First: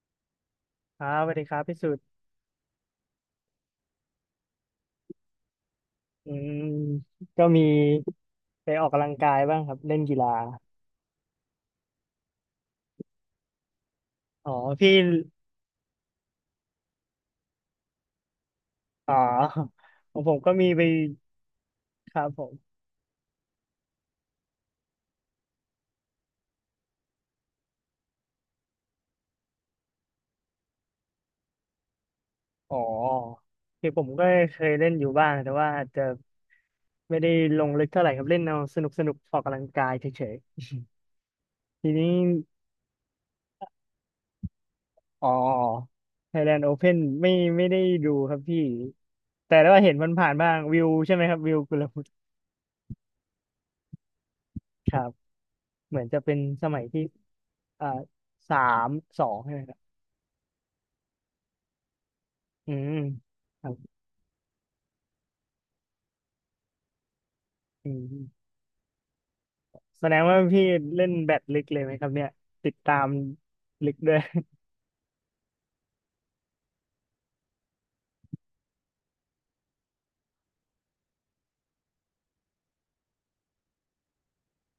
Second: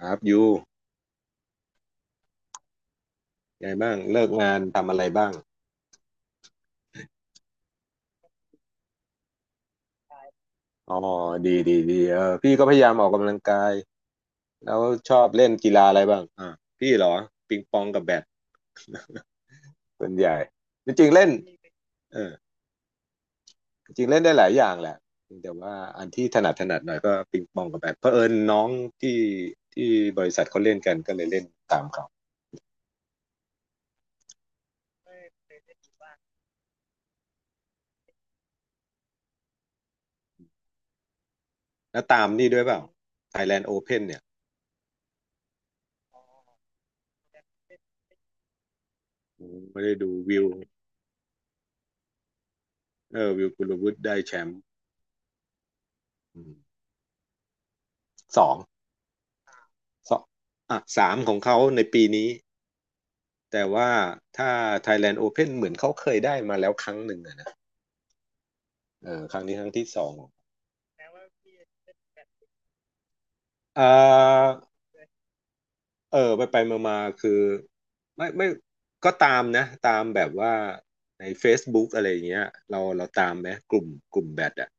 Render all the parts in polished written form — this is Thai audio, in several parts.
ครับยูครับสวัสดีครับพี่สุดไงบ้างเลิกงานทำอะไรบ้างอืมก็มีไปออกกำลังกายบ้างครับเล่นกีฬาอ๋อดีดีดีเออพี่ก็พยายามออกกำลังกายอ๋อแล้วพี่ชอบเล่นกีฬาอะไรบ้างพี่เหรอปิงปองกับแบดอ๋อส่วขนองใหผญ่มก็มีไปจริงๆเล่นคเอรับอผมจริงๆเล่นได้หลายอย่างแหละแต่ว่าอันที่ถนัดถนัดหน่อยก็ปิงปองกับแบดเผอิญน้องที่ที่บริษัทเขาเล่นกันก็เลยเล่นตามเขาอ๋อคือผมก็เคยเล่นอยู่บ้างแต่ว่าอาจจะไม่ได้ลงลึกเท่าไหร่ครับเล่นเอาสนุกออกกำลังกายเฉยๆทีแล้วนี้ตามนี่ด้วยเปล่า Thailand Open เพ่นเนี่ยอ๋อ Thailand Open ไม่ไม่ได้ดูครับพี่้แต่ว่าไม่เห็ได้นมัดูนผ่านวิๆวบ้างวิวใช่ไหมครับวิวกุลวุฒิเออวิวกุลวุฒิได้แชมป์ครับเหมือนจะเป็นอืมสมัยที่อ่าสอสาง มสองใช่ไหม สองอ่ะสามของเขาในปีนี้อืมคแต่รับว่าถ้า Thailand Open เหมือนเขาเคยได้มาแล้วครั้งหนึ่งอะนะอืมเออครั้งนี้ครั้งที่สแสอดงงว่าพี่เล่นแบดลึกเลยไหมครับเนี่ยติดตามเอลึกด้วยาเออไปไปมามาๆคือไม่ก็ตามนะตามแบบว่าใน Facebook อะไรอย่างเงี้ยเราตามไหมกลุ่มแบดอะ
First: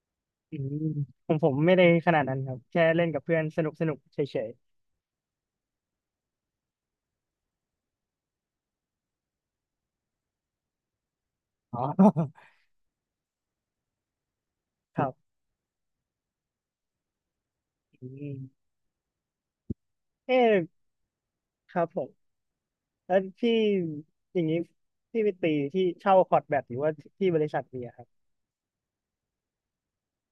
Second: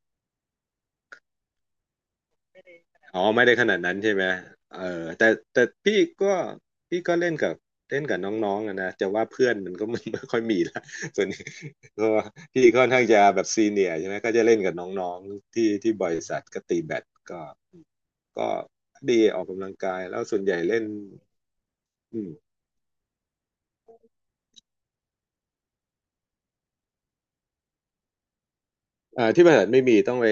อืมผมไม่ได้ขนาดนั้นครับแค่เล่นอ๋กัอบเพื่อไม่นได้สขนุกนาดนั้นใช่เฉไหมยเออแต่แต่พี่ก็พี่ก็เล่นกับน้องๆอะนะจะว่าเพื่อนมันก็ไม่ค่อยมีละ ส่วนนี้ๆอ๋อ ก็ พี่ค่อนข้างจะแบบซีเนียร์ใช่ไหมก็จะเล่นกับนค้รัองบ ๆที่บริษัทก็ตีแบดก็ อืมก็ดีออกกำลังกายแล้วเอ๊ส่วนใหญ่เล่นะครับผมอืม แล้วพี่อย่างนี้พี่ไปตีที่เช่าคอร์ตแบดหรือว่าที่บริษัทมีอะครับที่บริษัทไม่มีต้องไป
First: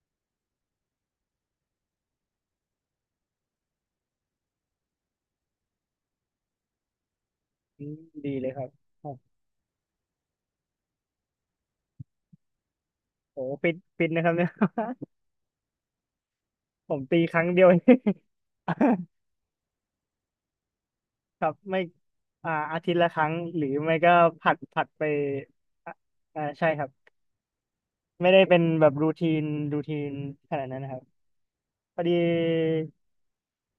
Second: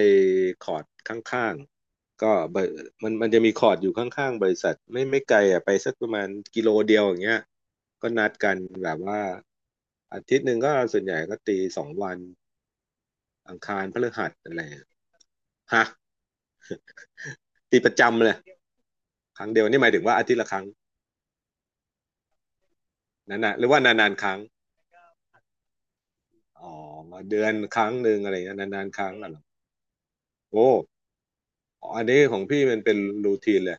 คอร์ดข้างๆก็บริมันจะมีคอร์ดอยู่ข้างๆบริษัทไม่ไกลอ่ะไปสักประมาณกิโลเดียวอย่างเงี้ยอืมก็นัดีดเลยกันครับแบบโอ้ว่าอาทิตย์หนึ่งก็ส่วนใหญ่ก็ตี2 วันโหอังคารพฟิตฤนะหัครัสบเนี่ย อะไรอะฮะ ผมตีครั้งเดียวเอตีประจำเลยง ครั้งเดียวนี่หมายถึงว่าอาทิตย์ละครั้งครับไม่อ่าอาทิตย์ละครั้งนั่นนะหหรืรืออว่าไม่นาก็นๆครั้งผัดไปอ่าอ่าใช่อ๋อครับเดือนครั้งหนึ่งไม่อะไรได้เงี้เป็ยนนาแบนบๆครูรั้งทีอะเหรนอรูทีนขนาดโอ้นั้นนะครับพอัอนดีนี้ของพี่มันเป็นรูทีนเลย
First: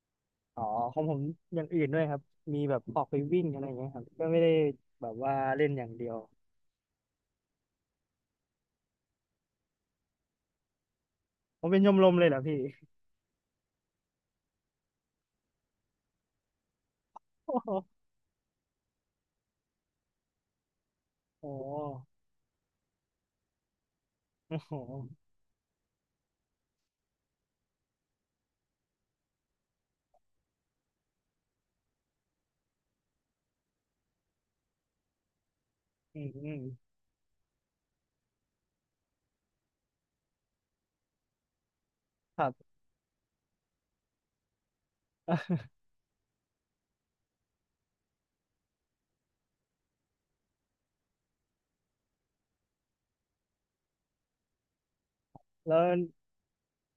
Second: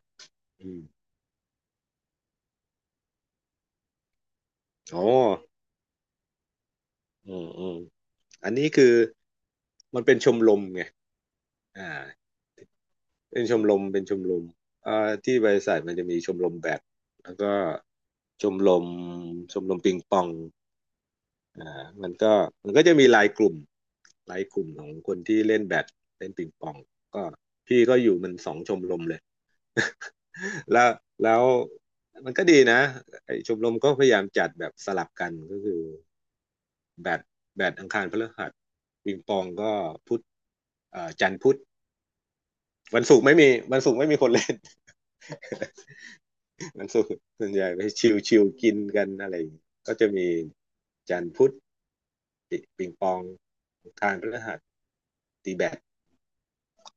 อ๋ออืมของผมอย่างอื่นด้วยครับมีแบบออกไปวิ่งอะไรอย่างเงี้ยครับก็ไม่ได้อ๋แบอ บว่าเล่นอย่างเดียวอืมอืมอันนี้คือมันเป็นชมรมไงผมเป็นชอ่ามรมเลยเหรอพี่ เป็นชมรมเป็นชมรมอ่าที่บริษัทมันจะมีชมรมแบด แล้วก็โอ้โหชมรมชมรมปิงปองอ่ามันก็มันก็จะมีไลน์กลุ่มโอ้โหของคนที่เล่นแบดเล่นปิงปองก็พี่ก็อยู่มันสองชมรมเลย แล้วแล้วมันก็ดีนะไอ้ชมรมก็พยายามจัดแบบสลับกันก็คือ อืมอืมแบดแบดอังคารพฤหัสปิงปองก็พุธจันทร์พุธครับ วันศุกร์ไม่มีวันศุกร์ไม่มีคนเล่น วันศุกร์ส่วนใหญ่ไปชิลชิลกินกันอะไรอย่างงี้ก็จะมีจันทร์พุธปิงปองอังคารพฤหัส ตีแบแล้ดว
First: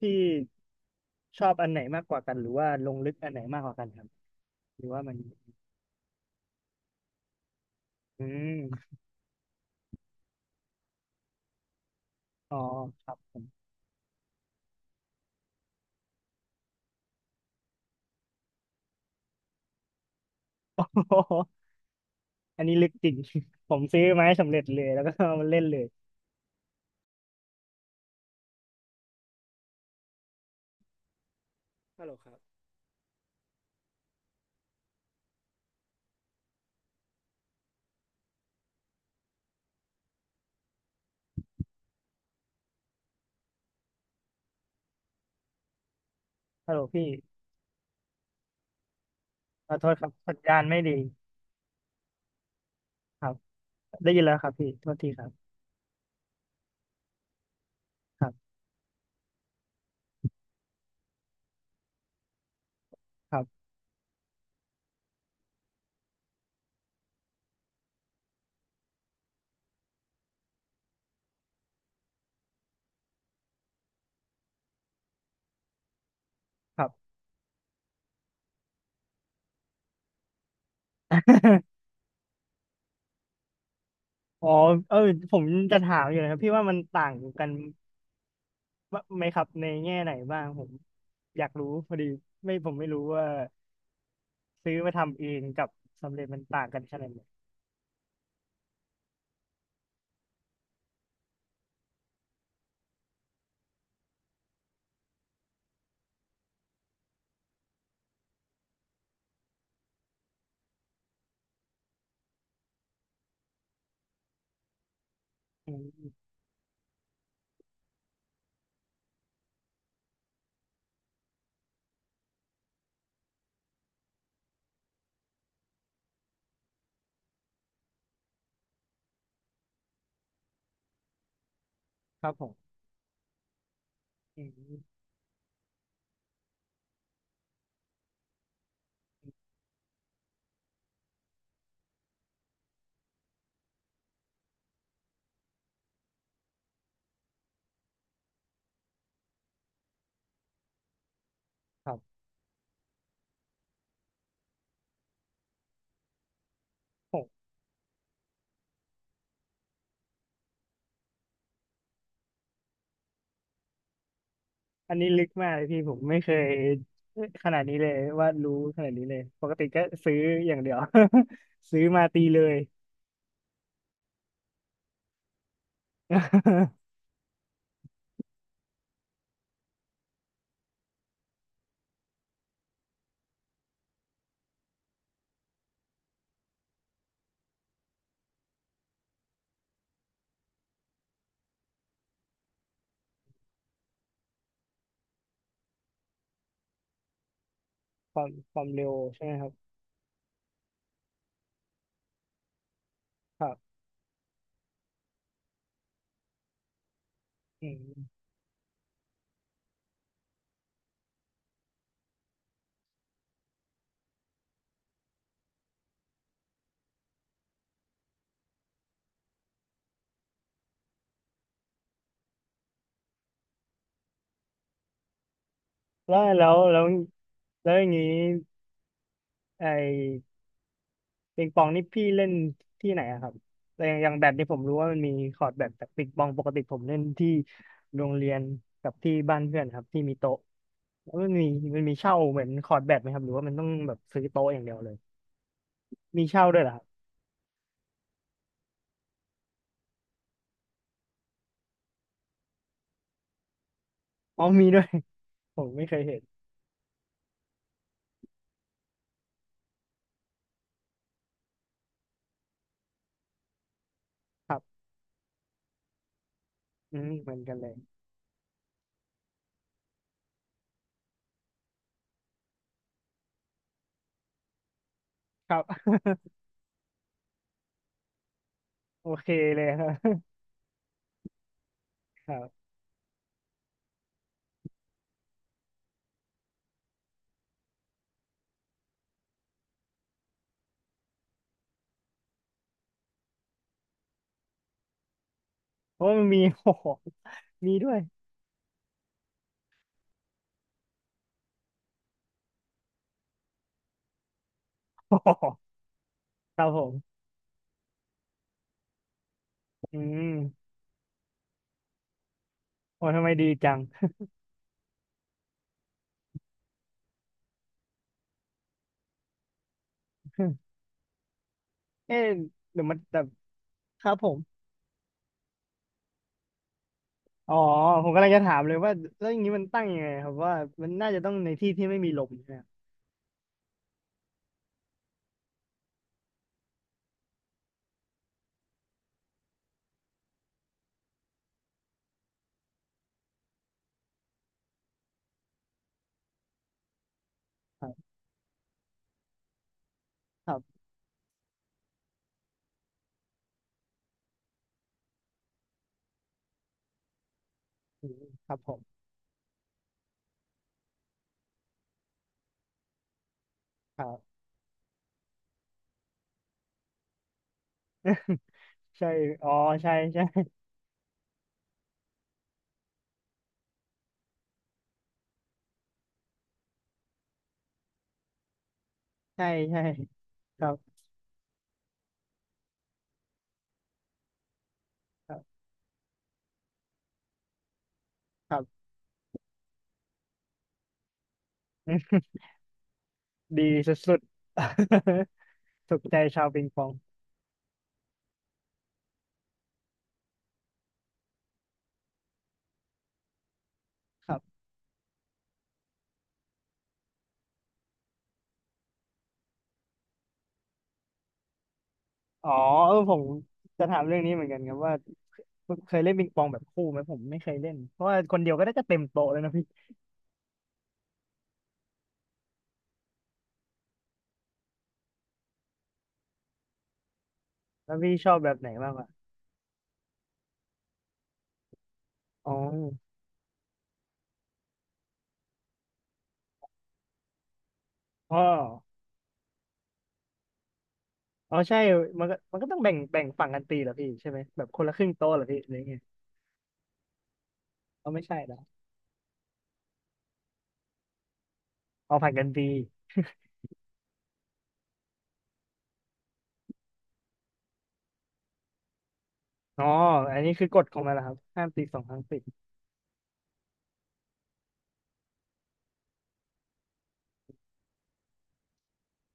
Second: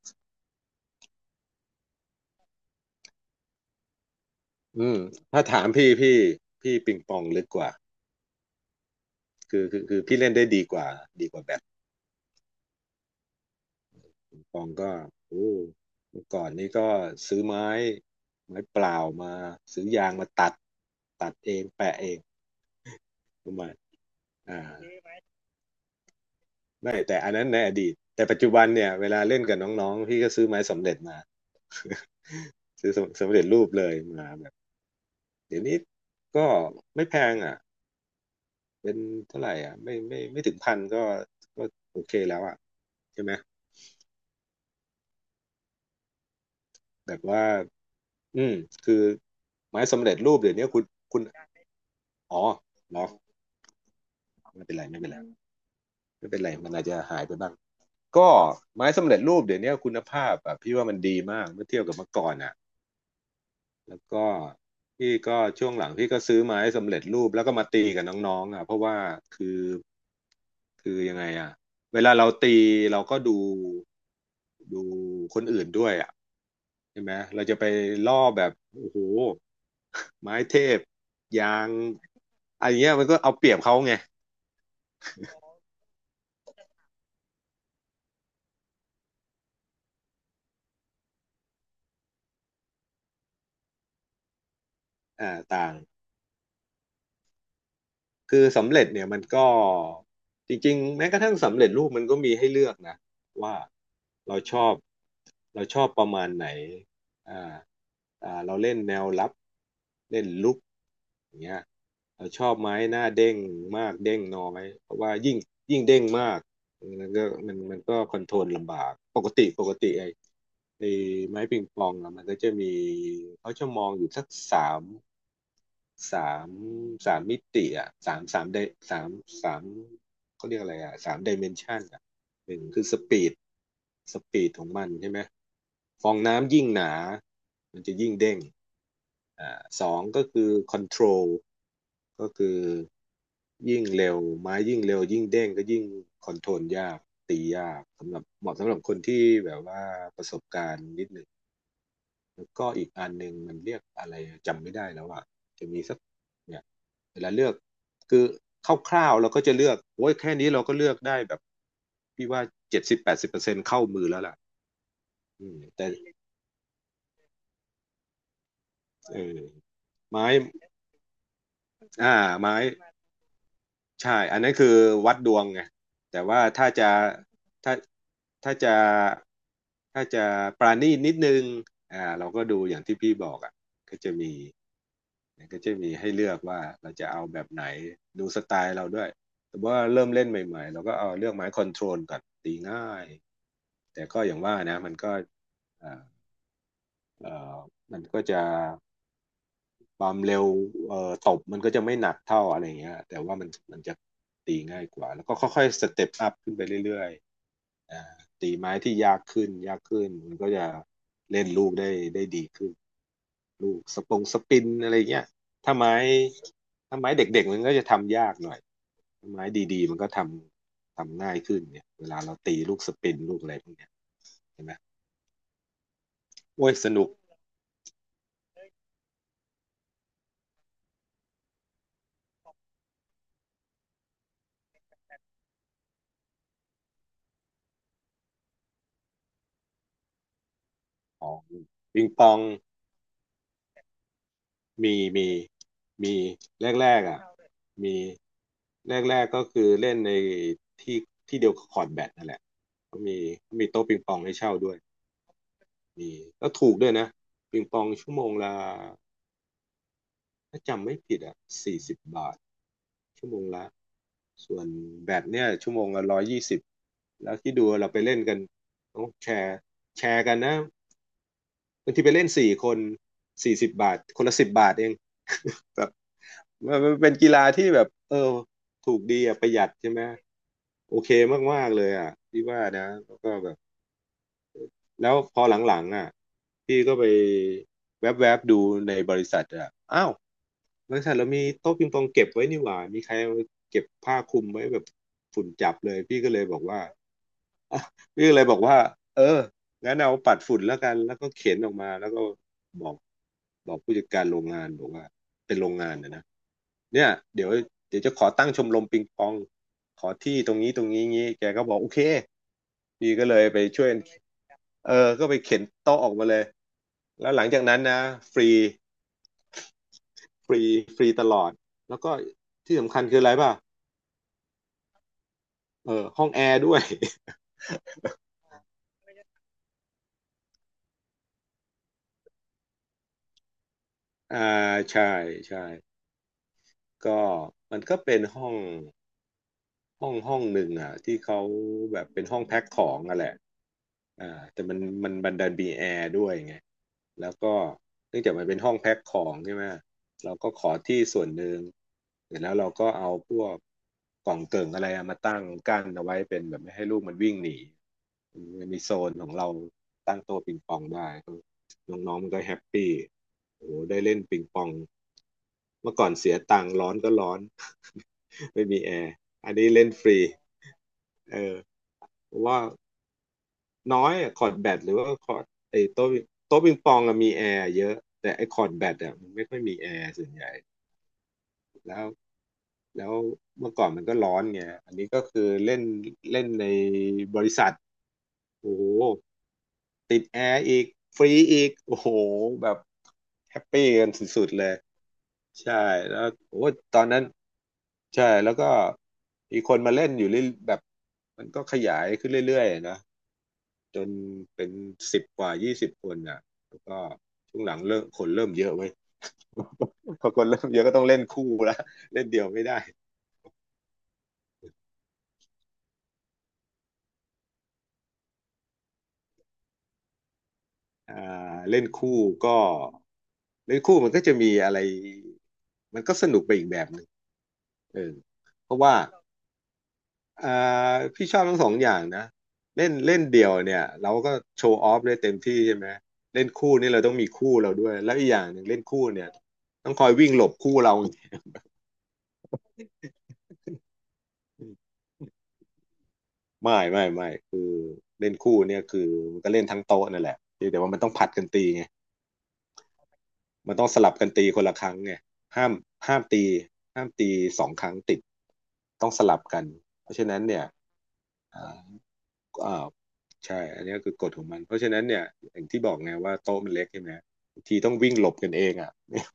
พี่ชอบอันไหนมากกว่ากันหรือว่าลงลึกอันไหนมากกว่ากันครับหรืออืมว่ามันถ้าถามพี่พี่ปิงปองลึกกว่าอืม คือพี่เล่นได้ดีกว่าดีกว่าแบดอ๋อครับผม ปิงปองก็โอ้เมื่อก่อนนี้ก็ซื้อไม้ไม้เปล่ามาซื้อยางมาตัดตัดเองแปะเอง อันนี้ลึกจริง ประ มาผณ มซื้อไมาให้สำเร็อ่าจเลยแล้วก็เอามาเล่นเลยไม่แต่อันนั้นในอดีตแต่ปัจจุบันเนี่ยเวลาเล่นกับน้องๆพี่ก็ซื้อไม้สำเร็จมา ฮัลโหลครับ ซื้อสำสเร็จรูปเลยมาแบบเดี๋ยวนี้ก็ไม่แพงอ่ะเป็นเท่าไหร่อ่ะไม่ถึงพันก็ก็โอเคแล้วอ่ะใช่ไหมฮัลโหลพี่แบบว่าอืมคือขอไม้โทษสำครับเร็จสัรูปญเดี๋ยญาวณนี้ไม่คุณดีคุณอ๋อเหรอครับได้ยินแล้วครับไม่พี่เป็นไรโทษไม่ทีเป็นไรครับไม่เป็นไรมันอาจจะหายไปบ้างครัก็บไม้สำเร็จรูปเดี๋ยวนี้คุณภาพอ่ะพี่ว่ามันดีมากเมื่อเทียบกับเมื่อก่อนอ่ะ ครับแล้วก็พี่ก็ช่วงหลังพี่ก็ซื้อไม้สำเร็จรูปแล้วก็มาตีกับน้องๆอ่ะเพราะว่าคือคือยังไงอ่ะเวลาเราตีเราก็ดูคนอื่นด้วยอ่ะครับ ใช่ไหมเราจะไปล่อแบบโอ้โหไม้เทพยาง อันเนี้ยมันก็เอาเปรียบเขาไงอ๋อเออผมจะถามอยู่นะครับพี่ว่ามันต่างกันไหมครับในแง่ไหนบ้างผมอยากรู้พอดีไม่ผมไม่รู้ว่าซื้อมาทำเออ่างกัต่าบง สำเร็จมันต่างกันขนาดไหนคือสำเร็จเนี่ยมันก็จริงๆแม้กระทั่งสำเร็จรูปมันก็มีให้เลือกนะว่าเราชอบประมาณไหนอ่าเราเล่นแนวรับเล่นลุกอย่างเงี้ยเราชอบไหมหน้าเด้งมากเด้งน้อยเพราะว่ายิ่งอืยิ่งเด้งมมากมันก็คอนโทรลลำบากปกติปกติไอ้ไม้ปิงปองอะมันก็จะมีเขาจะมองอยู่สักสาม สามสามมิติอ่ะสามสามไดสามสามเขาเรียกอะไรอ่ะ3 ดิเมนชันอ่ะครับผหนึ่งมคือสปีดสอืปีดของมมันใช่ไหมฟองน้ำยิ่งหนามันจะยิ่งเด้งสองก็คือคอนโทรลก็คือยิ่งเร็วไม้ยิ่งเร็วยิ่งเด้งก็ยิ่งคอนโทรลยากตียากสำหรับเหมาะสำหรับคนที่แบบว่าประสบการณ์นิดหนึ่ง ครับ แล้วก็อีกอันหนึ่งมันเรียกอะไรจำไม่ได้แล้วอ่ะจะมีสักเนี่ยเวลาเลือกคือคร่าวๆเราก็จะเลือกโอ้ยแค่นี้เราก็เลือกได้แบบพี่ว่า70-80%เข้ามือแล้วล่ะอันนี้ลึกอืมากมเลยพี่แต่ผมไม่เคยขนาดนี้เลยว่ารู้ขนาดนี้เลเอยอปกติก็ซื้อไม้อย่างเดียว ซื้อมาอ่าตีเลไม้ย ใช่อันนั้นคือวัดดวงไงแต่ว่าถ้าจะ ถ้าถ้าจะถ้าจะปราณีตนิดนึงอ่าเราก็ดูอย่างที่พี่บอกอ่ะก็จะมี มันก็จะมีให้เลือกว่าเราจะเอาแบบไหนดูสไตล์เราด้วยแต่ว่าเริ่มเล่นใหม่ๆเราก็เอาเลือกไม้คอนโทรลก่อนตีง่ายแต่ก็อย่างว่านะมันก็เอ่อเอ่อมันก็จะความเร็วใช่ไหมครับความเร็วตบมันก็จะไม่หนักเท่าอะไรเงี้ยแต่ว่าคมันรับมันจะตีง่ายกว่าแล้วก็ค่อยๆสเต็ปอัพขึ้นไปเรื่อยอืๆมตีไม้ที่ยากขึ้นยากขึ้นมันก็จะเล่นลูกได้ดีขึ้น ลูกสปงสปินอะไรเงี้ยถ้าไม้ถ้าไม้เด็กๆมันก็จะทำยากหน่อยถ้าไม้ดีๆมันก็ทำง่ายขึ้นเนี่ยเวลาเราตีลูกสปินลูกอะไรพวกเนี้ยเห็นไหมโอ้ยแล้วสนุกแล้วอย่างนี้ไอ้ปิงปองนี่พี่เล่นที่ไหนอะครับแต่อย่างแบดนี่ผมรู้ว่ามันมีคอร์ตแบดแต่ปิงปองปกติผมเล่นที่โรงเรียนกับที่บ้านเพื่อนครับที่มีโต๊ะแล้วมัอ๋อนมีปิงเช่าปอเหงมือนคอร์ตแบดไหมครับหรือว่ามันต้องแบบซื้อโต๊ะอย่างเดียวเลมียมีมีมีเช่าด้วยเหรอ แรกๆอ่ะมีแรกๆก็คือเล่นในที่ที่เดียวกับคอร์ตแบดนั่นแหละก็มีโต๊ะปิงปองให้อ๋อเช่ามีด้วยด้วย ผมไม่เคยมีเห็นก็ถูกด้วยนะปิงปองชั่วโมงละถ้าจำไม่ผิดอ่ะสี่สิบบาทชั่วโมงละ คส่รัวนบแบตเนี่ยชั่วโมงละ120อืมเหแล้มืวอนกัที่นดูเลยเราไปเล่นกันต้องแชร์แชร์กันนะบางทีไปเล่นสี่คนสี่สิบบาทคนละสิบบาทเอง ครับ แบบ มันเป็นกีฬาที่แบบเออถูกโอดีเคอ่ะประหเลยัยดครัใช่บ ไหม โอเคมากๆเลยอ่ะครัพี่ว่าบนะแล้วก็แบบแล้วพอหลังๆอ่ะพี่ก็ไปแวบๆดูในบริษัทอ่ะอ้าวบริษัทเรามีโต๊ะปิงปองเก็บไว้นี่หว่ามีใครเอาเก็บผ้าคลุมไว้แบบฝุ่นจับเลยเพราะว่าพี่มันก็เลมี ยบอ กโอ้ว่า โหมีด้วย พี่ก็เลยบอกว่าเอองั้นเอาปัดฝุ่นแล้วกันแล้วก็เข็นออกมาแล้วก็บอกผู้จัดการโรงงานบอกว่า โอ้โหเป็นโรงงานนะนะครับผเนี่ยมเดี๋ยวเดี๋ยวจะขอตั้งชมรมปิงปองอืขอมที่ตรงนี้ตรงนี้งี้แกก็บอกโอเคโอ้พี่ทำก็ไมเลดียไปจัง ช่วยเออก็ไปเข็นโต๊ะออกมาเลยแล้วหลังจากนั้นนะฟรีฟรี ฟรีตลอดแล้วก็เอ๊ะที่เดี๋ยวสำมันคัญคืแต่ออะไรป่ะครับผมเออห้องแอร์ด้วย อ๋อผมกำลังจะถามเลยว่าแล้วอย่างนี้มันตั้งยังไงครับว่ามันน่าจะต้องในที่ที่ไม่มีลมใช่ไหมอ่าใช่ใช่ก็มันก็เป็นห้อง ห้องห้องหนึ่งอ่ะที่เขาแบบเป็นห้องแพ็คของอ่ะแหละอ่าแต่มันบันดันมีแอร์ด้วยไงแล้วก็ครับเนื่องจากมันเป็นห้องแพ็คของใช่ไหมเราคก็รัขอบที่ส่วนหนึ่งเสร็จแล้วเราก็เอาพวกกล่องเกิ่งอะไรอะมาตั้งกั้นเอาไว้เป็นแบบไม่ให้ลูกมันวิ่งหนีอืมครับมัผนมีมโซนของเราตั้งโต๊ะปิงปองได้น้องๆมันก็แฮปปี้โอ้โหคได้รัเล่บ นปิงปองเมื่อก่อนเสียตังค์ร้อนก็ร้อน ไม่มีแอ ใช่ร์อ๋ออันนี้เล่นใช่ฟรีใช่ เออ เพราะว่าน้อยอะคอร์ดแบดหรือว่าคอร์ดไอ้โต๊ะิงโต๊ะปิงปองอะมีแอร์เยอะแต่ไอ้คอร์ดแบดอะมัน ใช่ไม่ค่อยมีใช่แอร์ส่วนใหญ่ครับแล้วแล้วเมื่อก่อนมันก็ร้อนไงอันนี้ก็ครัคือบเล่นเล่นในบริษัทครัโอ้บโหติดแอร์อีกฟรีอีกอโอ้โหื แบบแฮดีปปี้สกันุดสุดๆ ๆเลยใช่ ถูกใจแล้วชาวโอ้ปิงปองตอนนั้นใช่แล้วก็มีคนมาเล่นอยู่เรื่อยแบบมันก็ขยายขึ้นเรื่อยๆนะ จนครับเป็น10 กว่า 20 คนอ่ะแล้วก็ช่วงหลังเริ่มคนเริ่มเยอะเว้ย พอคนเริ่มเยอะก็ต้องเล่นคู่ละ เล่นเดียอ๋วอไม่ได้เออผมจะถามเรื่องนี้เหมือนกันครับว่าเคยเล่นปิงปองแบบคู่ไหมผมไม่เคยเล่นเพราะว่าคนเดียวก็ได้จะเต็มโต๊ะเลยนะพี่อ่าเล่นคู่ก็เล่นคู่มันก็จะมีอะไรมันก็สนุกไปอีกแบบหนึ่งแล้วเอพี่อชอบแบบไหนเพราะมากว่ากว่าอ่าพี่ชอบทั้งสองอย่างนะอ๋อเล่นเล่นเดี่ยวเนี่ยเราก็โชว์ออฟได้เต็มที่ใช่ไหมเล่นคู่นี่เราต้องมีคู่เราด้วยแล้วอีกอ๋ออย่างหนึ่งเล่นคู่เนี่ยต้องคอยวิ่งหลบคู่เราอ๋อใช่มันก็ต้องแบ่งฝั่งกันตีเหรอพี่ใช่ไหมแบบคนละครึ่งโต๊ะเหรอพี่หรือไงไม่ ไม่ไม่ เอาไม่เล่นใช่เหรคู่อเนี่ยคือมันก็เล่นทั้งโต๊ะนั่นแหละเพียงแต่ว่ามันต้องผัดกันตีไงเอาผัดกันตีมันต้องสลับกันตีคนละครั้งไงห้ามห้ามห้ามตีสองครั้งติดต้องสลับกันอ๋อเพราะฉะอันั้นนนี้เนี่คืยอกฎของมันเหรอครับอ่ห้ามตีาสองครั้งติดอ่าใช่อันนี้คือกฎของมันเพราะฉะนั้นเนี่ยอย่างที่บอกไงว่าโต๊ะมันเล็กใช่ไหมบางทีต้องวิ่งหลบกันเองอ่ะ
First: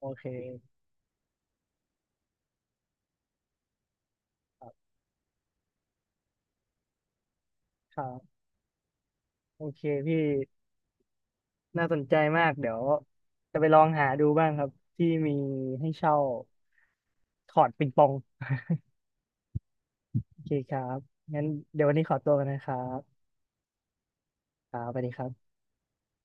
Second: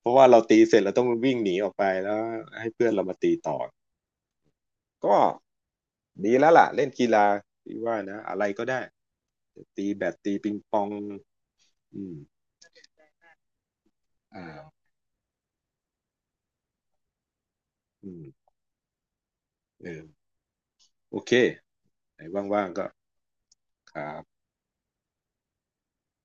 เพโอราะเคว่าเราตีเสร็จเราต้องวิ่งหนีออกไปแล้วให้เพื่อนเรามาตีต่อ ครับก็ดีแล้วล่ะเล่นกีฬาที่คว่ารันะอะบไรก็ได้โอเคตีแบดพี่ ตีปิงปองน่าสนอืใจมมากเดี๋ยวจะไปลองหาดูบ้างครับอ่าที่มีให้เช่าถอดปิงปออืง ม เออโอเคครับโอเคงั้นเดี๋ยววันนี้ขอไหนตัวกันนะว่าคงรัๆก็บครับครับสวัสดีครับ